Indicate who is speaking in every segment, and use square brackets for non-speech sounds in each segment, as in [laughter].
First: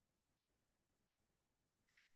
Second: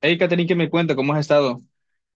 Speaker 1: Hey, Catherine, ¿qué me cuenta? ¿Cómo has estado?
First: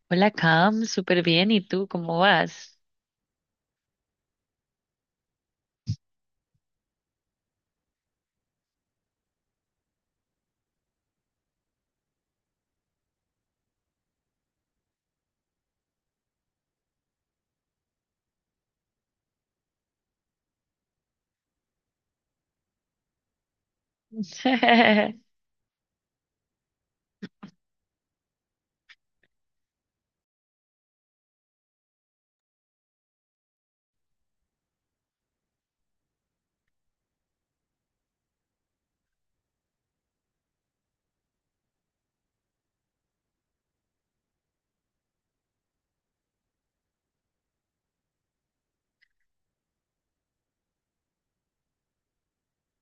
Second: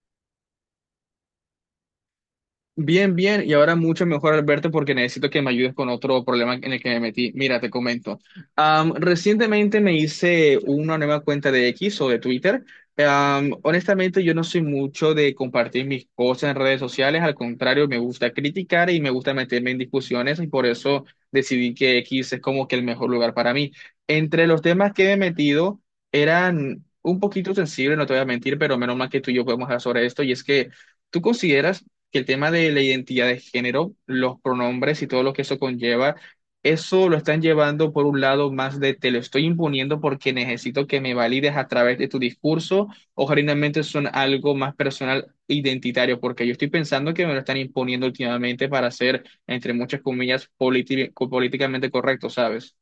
Speaker 2: Hola, Cam, súper bien. ¿Y tú cómo vas?
Speaker 1: Bien, bien, y ahora mucho mejor, Alberto, porque necesito que me ayudes con otro problema en el que me metí. Mira, te comento. Recientemente me hice una nueva cuenta de X o de Twitter. Honestamente, yo no soy mucho de compartir mis cosas en redes sociales. Al contrario, me gusta criticar y me gusta meterme en discusiones, y por eso decidí que X es como que el mejor lugar para mí. Entre los temas que me
Speaker 2: [laughs]
Speaker 1: he metido eran un poquito sensibles, no te voy a mentir, pero menos mal que tú y yo podemos hablar sobre esto, y es que. ¿Tú consideras que el tema de la identidad de género, los pronombres y todo lo que eso conlleva, eso lo están llevando por un lado más de te lo estoy imponiendo porque necesito que me valides a través de tu discurso, o generalmente son algo más personal, e identitario, porque yo estoy pensando que me lo están imponiendo últimamente para ser, entre muchas comillas, políticamente correcto, ¿sabes?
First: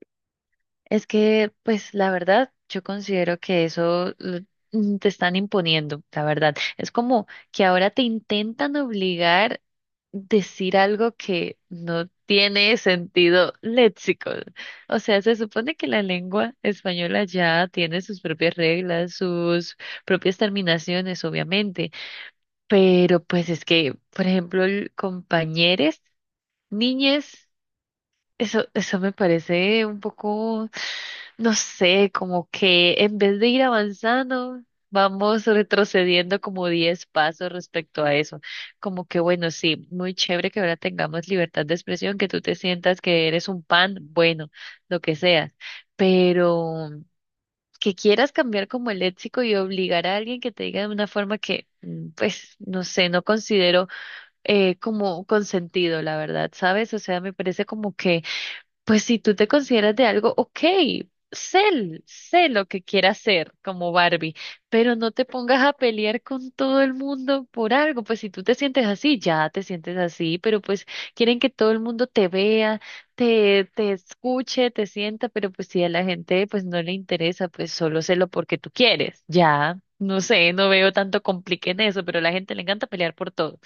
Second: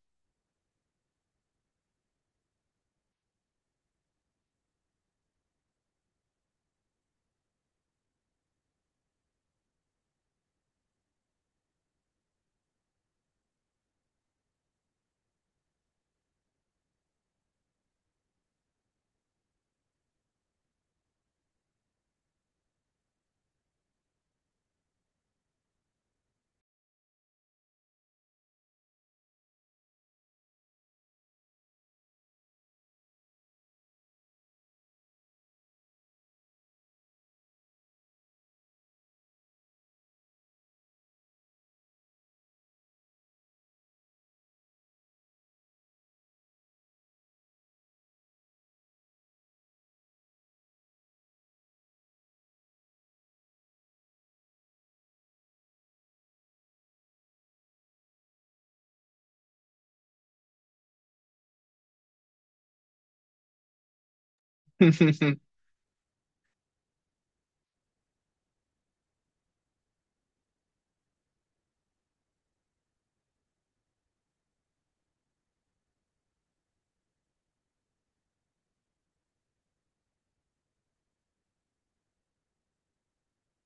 Speaker 2: Es que, pues, la verdad, yo considero que eso te están imponiendo, la verdad. Es como que ahora te intentan obligar decir algo que no tiene sentido léxico. O sea, se supone que la lengua española ya tiene sus propias reglas, sus propias terminaciones, obviamente. Pero, pues, es que, por ejemplo, el compañeres, niñes. Eso me parece un poco, no sé, como que en vez de ir avanzando, vamos retrocediendo como 10 pasos respecto a eso. Como que, bueno, sí, muy chévere que ahora tengamos libertad de expresión, que tú te sientas que eres un pan, bueno, lo que seas, pero que quieras cambiar como el léxico y obligar a alguien que te diga de una forma que, pues, no sé, no considero como consentido, la verdad, ¿sabes? O sea, me parece como que pues si tú te consideras de algo, ok, sé, sé lo que quieras ser como Barbie, pero no te
Speaker 1: [laughs]
Speaker 2: pongas a pelear con todo el mundo por algo. Pues si tú te sientes así, ya te sientes así, pero pues quieren que todo el mundo te vea, te escuche, te sienta, pero pues si a la gente pues no le interesa, pues solo sélo porque tú quieres. Ya, no sé, no veo tanto complique en eso, pero a la gente le encanta pelear por todo.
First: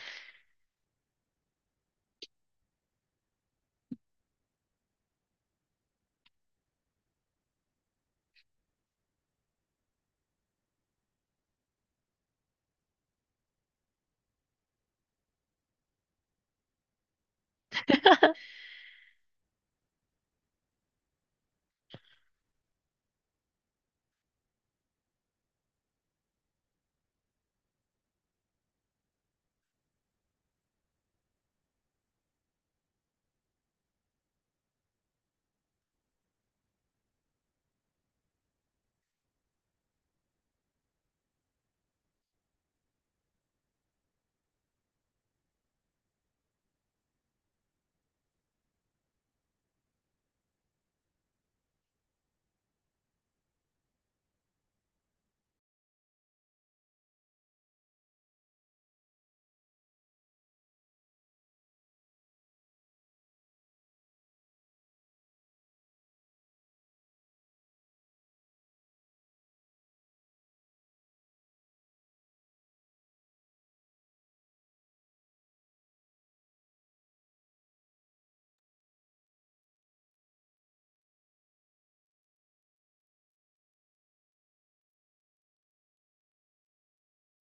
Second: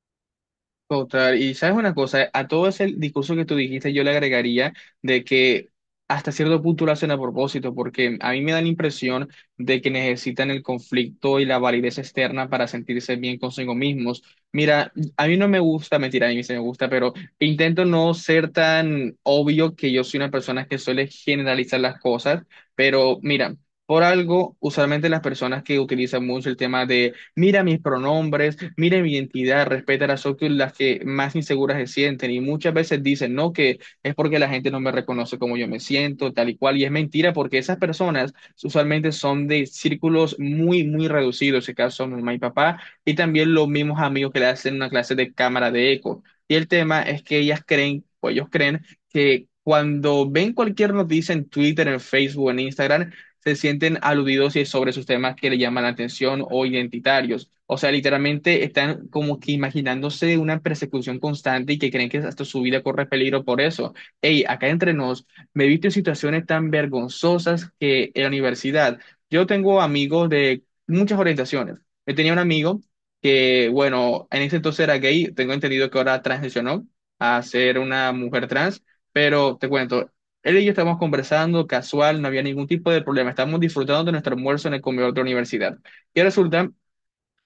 Speaker 1: Total, y sabes una cosa, a todo ese discurso que tú dijiste, yo le agregaría de que hasta cierto punto lo hacen a propósito, porque a mí me da la impresión de que necesitan el conflicto y la validez externa para sentirse bien consigo mismos. Mira, a mí no me gusta, mentira, a mí sí me gusta, pero intento no ser tan obvio que yo soy una persona que suele generalizar las cosas, pero mira. Por algo, usualmente las personas que utilizan mucho el tema de mira mis pronombres, mira mi identidad, respeta las otras las que más inseguras se sienten y muchas veces dicen, no, que es porque la gente no me reconoce como yo me siento, tal y cual, y es mentira porque esas personas usualmente son de círculos muy, muy reducidos, en este caso mi mamá y papá, y también los mismos amigos que le hacen una clase de cámara de eco. Y el tema es que ellas creen, o ellos creen, que cuando ven cualquier noticia en Twitter, en Facebook, en Instagram, se sienten aludidos y sobre sus temas que le llaman la atención o identitarios. O sea, literalmente están como que imaginándose una persecución constante y que creen que hasta su vida corre peligro por eso. Hey, acá entre nos, me he visto en situaciones tan vergonzosas que en la universidad. Yo tengo amigos de muchas orientaciones. Yo tenía un amigo que, bueno, en ese entonces era gay, tengo entendido que ahora transicionó a ser una mujer trans, pero te cuento, él y yo estábamos conversando casual, no había ningún tipo de problema. Estábamos disfrutando de nuestro almuerzo en el comedor de la universidad. Y resulta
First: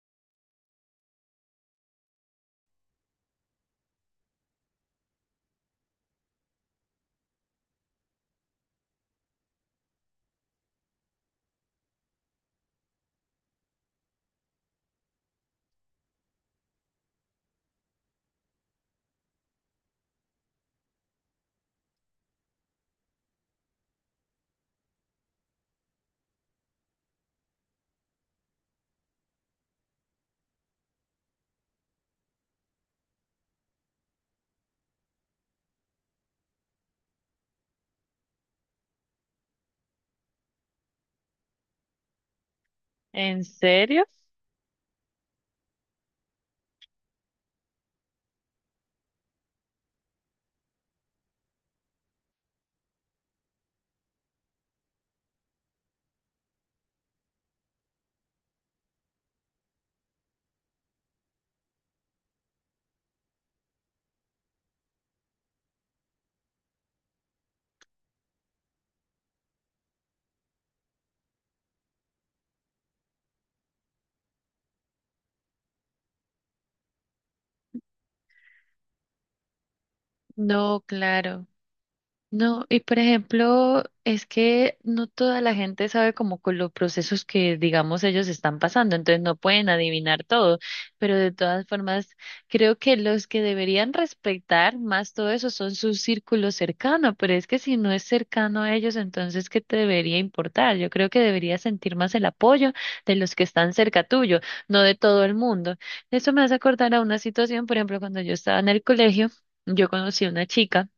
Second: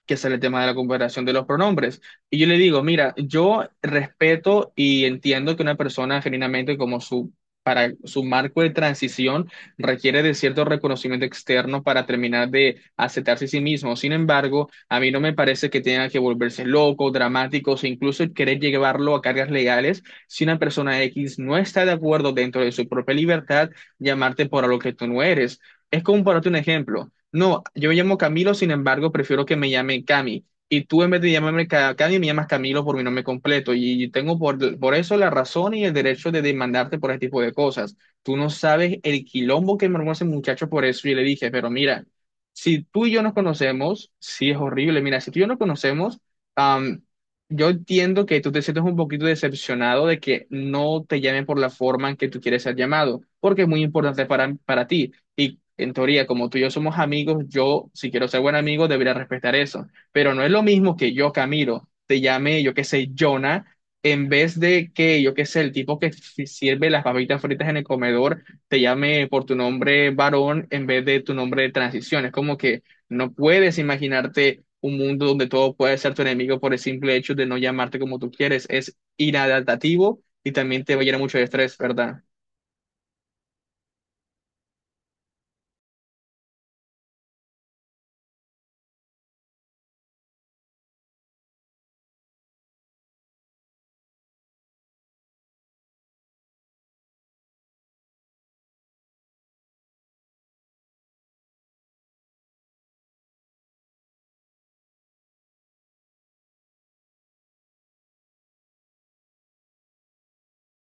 Speaker 1: que sale el tema de la comparación de los pronombres. Y yo le digo, mira, yo respeto y entiendo que una persona genuinamente como su, para su marco de transición requiere de cierto reconocimiento externo para terminar de aceptarse a sí mismo. Sin embargo, a mí no me parece que tenga que volverse loco, dramático, o incluso querer llevarlo a cargas legales si una persona X no está de acuerdo dentro de su propia libertad llamarte por algo que tú no eres. Es como para darte un ejemplo. No, yo me llamo Camilo, sin embargo, prefiero que me llame Cami. Y tú en vez de llamarme Cami, me llamas Camilo por mi nombre completo. Y tengo por eso la razón y el derecho de demandarte por ese tipo de cosas. Tú no sabes el quilombo que me armó ese muchacho por eso. Y le dije, pero mira, si tú y yo nos
Speaker 2: ¿En serio?
Speaker 1: conocemos, sí es horrible. Mira, si tú y yo nos conocemos, am, yo entiendo que tú te sientes un poquito decepcionado de que no te llamen por la forma en que tú quieres ser llamado, porque es muy importante para ti. Y en teoría, como tú y yo somos amigos, yo, si quiero ser buen amigo, debería respetar eso. Pero no es lo mismo que yo, Camilo, te llame, yo qué sé, Jonah, en vez de que, yo qué sé, el tipo que sirve las papitas fritas en el comedor, te llame por tu nombre varón en vez de tu nombre de transición. Es como que no puedes imaginarte un mundo donde todo puede ser tu enemigo por el simple hecho de no llamarte como tú quieres. Es inadaptativo y
Speaker 2: No,
Speaker 1: también te va a llenar mucho de
Speaker 2: claro.
Speaker 1: estrés, ¿verdad?
Speaker 2: No, y por ejemplo, es que no toda la gente sabe como con los procesos que, digamos, ellos están pasando, entonces no pueden adivinar todo, pero de todas formas, creo que los que deberían respetar más todo eso son su círculo cercano, pero es que si no es cercano a ellos, entonces, ¿qué te debería importar? Yo creo que deberías sentir más el apoyo de los que están cerca tuyo, no de todo el mundo. Eso me hace acordar a una situación, por ejemplo, cuando yo estaba en el colegio, yo conocí a una chica.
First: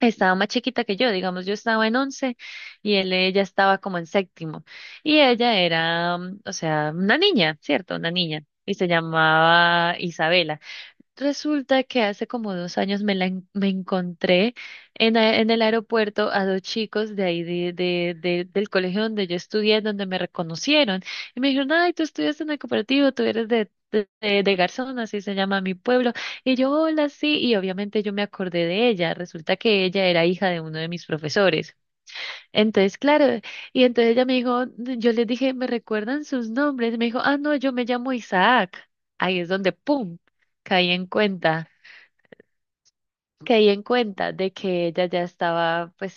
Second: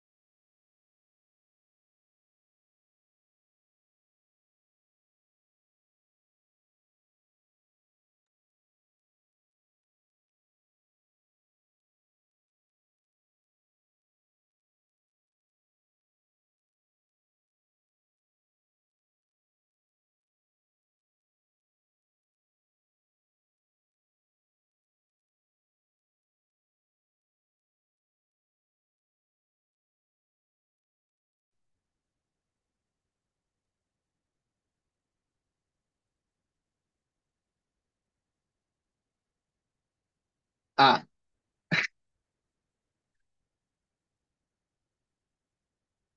Speaker 2: Estaba más chiquita que yo, digamos, yo estaba en 11 y ella estaba como en séptimo. Y ella era, o sea, una niña, ¿cierto? Una niña. Y se llamaba Isabela. Resulta que hace como 2 años me encontré en el aeropuerto a dos chicos de ahí del colegio donde yo estudié, donde me reconocieron. Y me dijeron, ay, tú estudias en el cooperativo, tú eres de Garzón, así se llama mi pueblo. Y yo, hola, sí. Y obviamente yo me acordé de ella. Resulta que ella era hija de uno de mis profesores. Entonces, claro, y entonces ella me dijo, yo les dije, ¿me recuerdan sus nombres? Y me dijo, ah, no, yo me llamo Isaac. Ahí es donde, ¡pum!, caí
Speaker 1: Ah.
Speaker 2: en cuenta caí en cuenta de que ella ya estaba, pues,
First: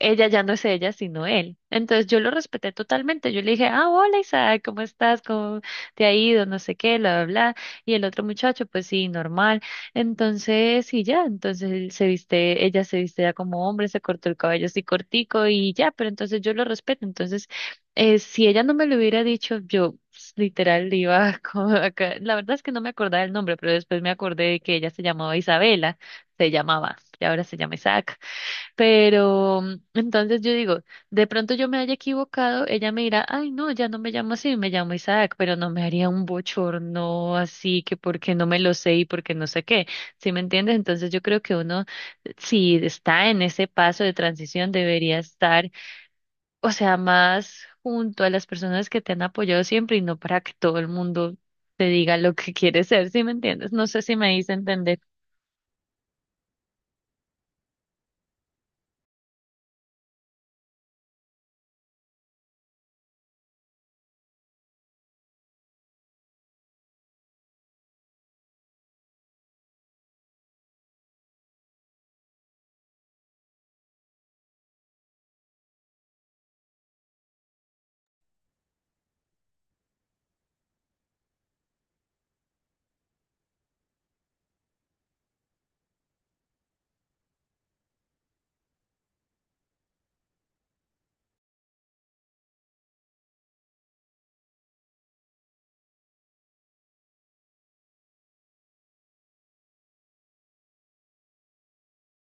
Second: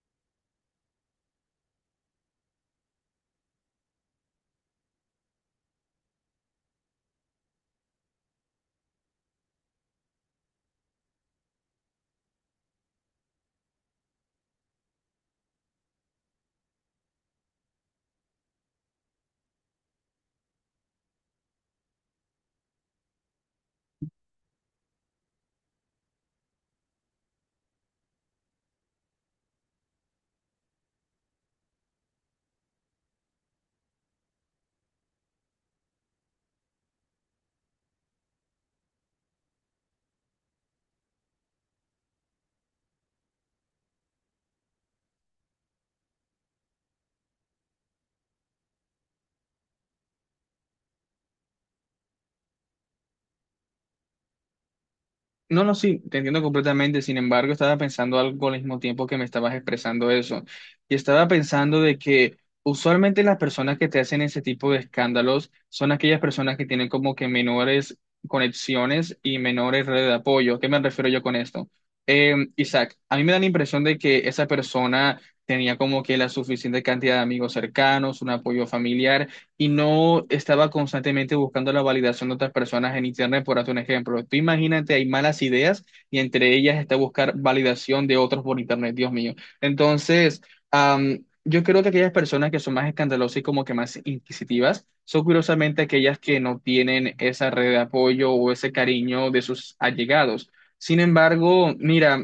Speaker 2: ella ya no es ella, sino él. Entonces yo lo respeté totalmente. Yo le dije, ah, hola Isaac, ¿cómo estás? ¿Cómo te ha ido? No sé qué, bla, bla, bla. Y el otro muchacho, pues sí, normal. Entonces, y ya, entonces él se viste, ella se viste ya como hombre, se cortó el cabello así cortico y ya, pero entonces yo lo respeto. Entonces, si ella no me lo hubiera dicho, yo pues, literal, iba [laughs] como acá. La verdad es que no me acordaba el nombre, pero después me acordé de que ella se llamaba Isabela se llamaba, y ahora se llama Isaac. Pero entonces yo digo, de pronto yo me haya equivocado, ella me dirá, ay, no, ya no me llamo así, me llamo Isaac, pero no me haría un bochorno así que porque no me lo sé y porque no sé qué, ¿sí me entiendes? Entonces yo creo que uno, si está en ese paso de transición, debería estar, o sea, más junto a las personas que te han apoyado siempre y no para que todo el mundo te diga lo que [laughs] quieres ser, ¿sí me entiendes? No sé si me hice entender.
Speaker 1: No, no, sí, te entiendo completamente. Sin embargo, estaba pensando algo al mismo tiempo que me estabas expresando eso. Y estaba pensando de que usualmente las personas que te hacen ese tipo de escándalos son aquellas personas que tienen como que menores conexiones y menores redes de apoyo. ¿Qué me refiero yo con esto? Isaac, a mí me da la impresión de que esa persona tenía como que la suficiente cantidad de amigos cercanos, un apoyo familiar y no estaba constantemente buscando la validación de otras personas en Internet, por hacer un ejemplo. Tú imagínate, hay malas ideas y entre ellas está buscar validación de otros por Internet, Dios mío. Entonces, yo creo que aquellas personas que son más escandalosas y como que más inquisitivas, son curiosamente aquellas que no tienen esa red de apoyo o ese cariño de sus allegados. Sin embargo, mira,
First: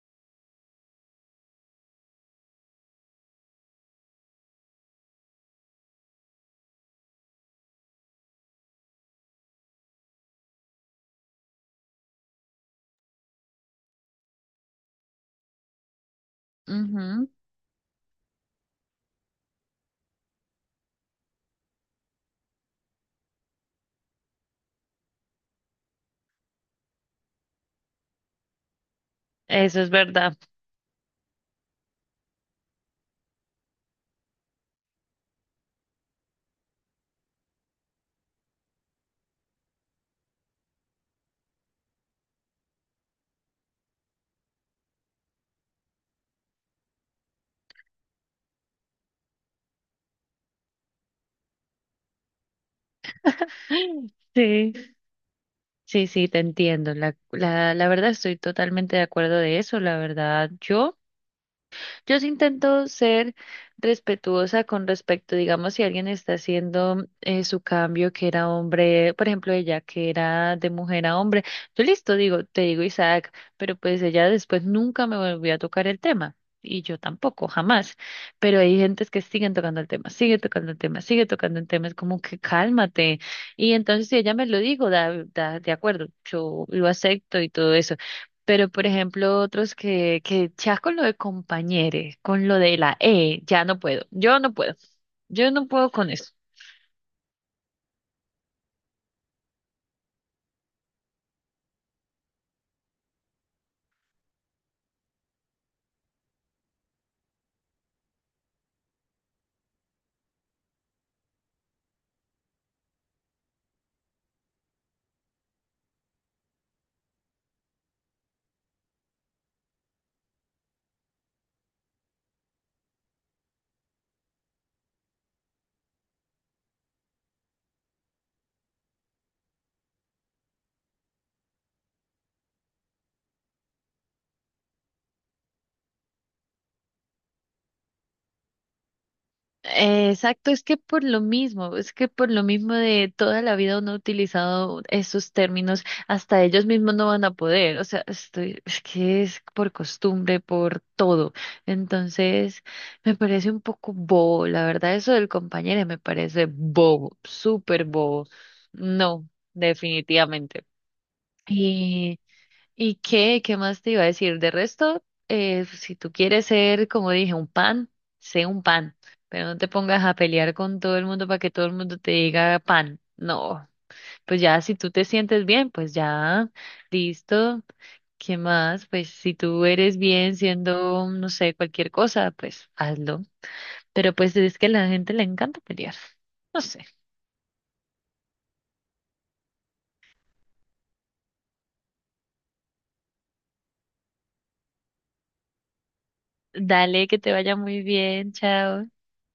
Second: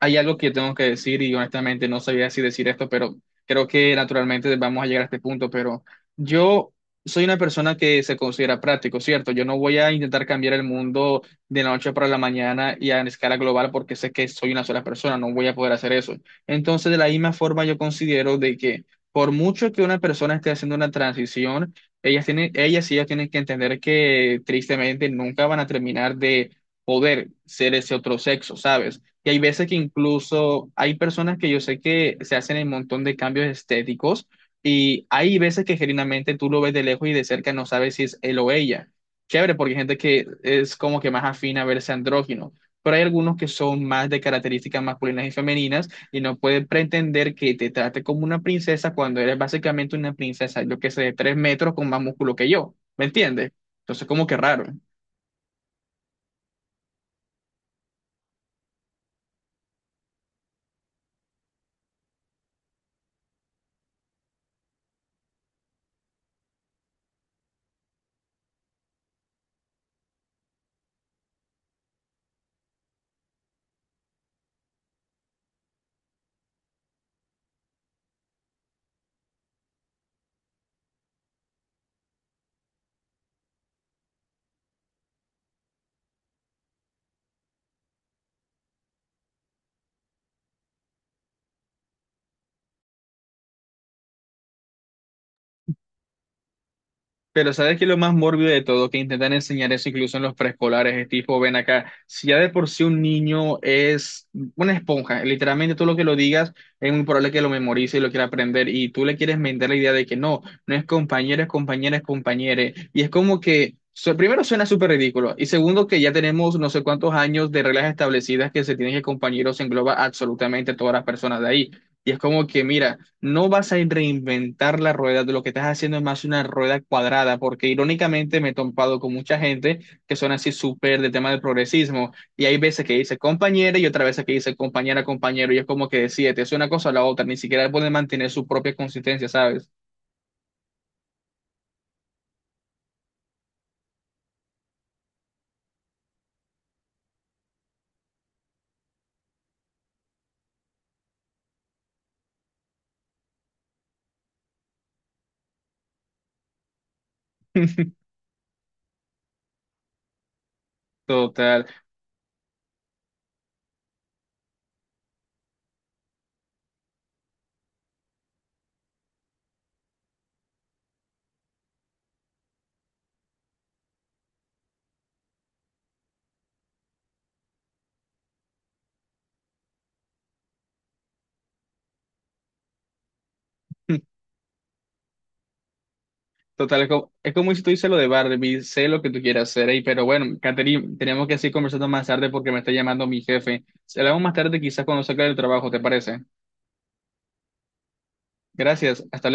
Speaker 1: hay algo que tengo que decir y honestamente no sabía si decir esto, pero creo que naturalmente vamos a llegar a este punto, pero yo soy una persona que se considera práctico, ¿cierto? Yo no voy a intentar cambiar el mundo de la noche para la mañana y a escala global porque sé que soy una sola persona, no voy a poder hacer eso. Entonces, de la
Speaker 2: Ujú.
Speaker 1: misma forma, yo considero de que por mucho que una persona esté haciendo una transición, ellas tienen, ellas y ellos tienen que entender que tristemente nunca van a terminar de poder ser ese otro sexo, ¿sabes? Y hay veces que
Speaker 2: Eso es verdad.
Speaker 1: incluso hay personas que yo sé que se hacen un montón de cambios estéticos y hay veces que genuinamente tú lo ves de lejos y de cerca no sabes si es él o ella. Chévere, porque hay gente que es como que más afina a verse andrógino, pero hay algunos que son más de características masculinas y femeninas y no puedes pretender que te trate como una princesa cuando eres básicamente una princesa, yo que sé, de tres metros con más músculo que yo. ¿Me entiendes? Entonces, como que raro.
Speaker 2: Sí, sí, sí, te entiendo. La verdad estoy totalmente de acuerdo de eso. La verdad, yo. Yo sí intento ser respetuosa con respecto, digamos, si alguien está haciendo su cambio, que era hombre, por ejemplo, ella que era de mujer a hombre, yo listo, digo, te digo Isaac, pero pues ella después nunca me volvió a tocar el tema. Y yo tampoco, jamás. Pero hay gentes que siguen tocando el tema, sigue tocando el tema, sigue tocando el tema. Es como que cálmate. Y entonces si ella me lo digo, de acuerdo, yo lo acepto y todo eso, pero, por ejemplo, otros que, ya con lo de compañeros, con lo de la E, ya no puedo. Yo no puedo. Yo no puedo con eso.
Speaker 1: Pero ¿sabes qué es lo más mórbido de todo? Que intentan enseñar eso incluso en los preescolares, es tipo, ven acá, si ya de por sí un niño es una esponja, literalmente todo lo que lo digas es muy probable que lo memorice y lo quiera aprender, y tú le quieres vender la idea de que no, no es compañero, es compañera, es compañere, y es como que, primero suena súper ridículo, y segundo que ya tenemos no sé cuántos años de reglas establecidas que se tienen que compañeros engloba absolutamente a todas las personas de ahí, y es como que, mira. No vas a reinventar la rueda, lo que estás haciendo es más una rueda cuadrada, porque irónicamente me he topado con mucha gente que son así súper de tema del progresismo, y hay veces que dice compañera y otra veces que dice compañera, compañero, y es como que decide, te es una cosa o la otra, ni siquiera pueden mantener su propia consistencia, ¿sabes?
Speaker 2: Exacto, es que por lo mismo, es que por lo mismo de toda la vida uno ha utilizado esos términos, hasta ellos mismos no van a poder. O sea, estoy, es que es por costumbre, por todo. Entonces, me parece un poco bobo. La verdad, eso del compañero me parece bobo, súper bobo. No, definitivamente.
Speaker 1: Total.
Speaker 2: ¿Y, qué, más te iba a decir? De resto, pues, si tú quieres ser, como dije, un pan, sé un pan, pero no te pongas a pelear con todo el mundo para que todo el mundo te diga pan. No, pues ya si tú te sientes bien, pues ya, listo. ¿Qué más? Pues si tú eres bien siendo, no sé, cualquier cosa, pues hazlo. Pero
Speaker 1: [laughs]
Speaker 2: pues es que a la gente le encanta pelear. No
Speaker 1: Total,
Speaker 2: sé.
Speaker 1: es como si tú dices lo de Barbie, sé lo que tú quieras hacer, ahí, pero bueno, Catherine, tenemos que seguir conversando más tarde porque me está llamando mi jefe. Se hablamos más tarde, quizás cuando salga del trabajo, ¿te parece?
Speaker 2: Dale, que te vaya muy bien. Chao.
Speaker 1: Gracias, hasta luego.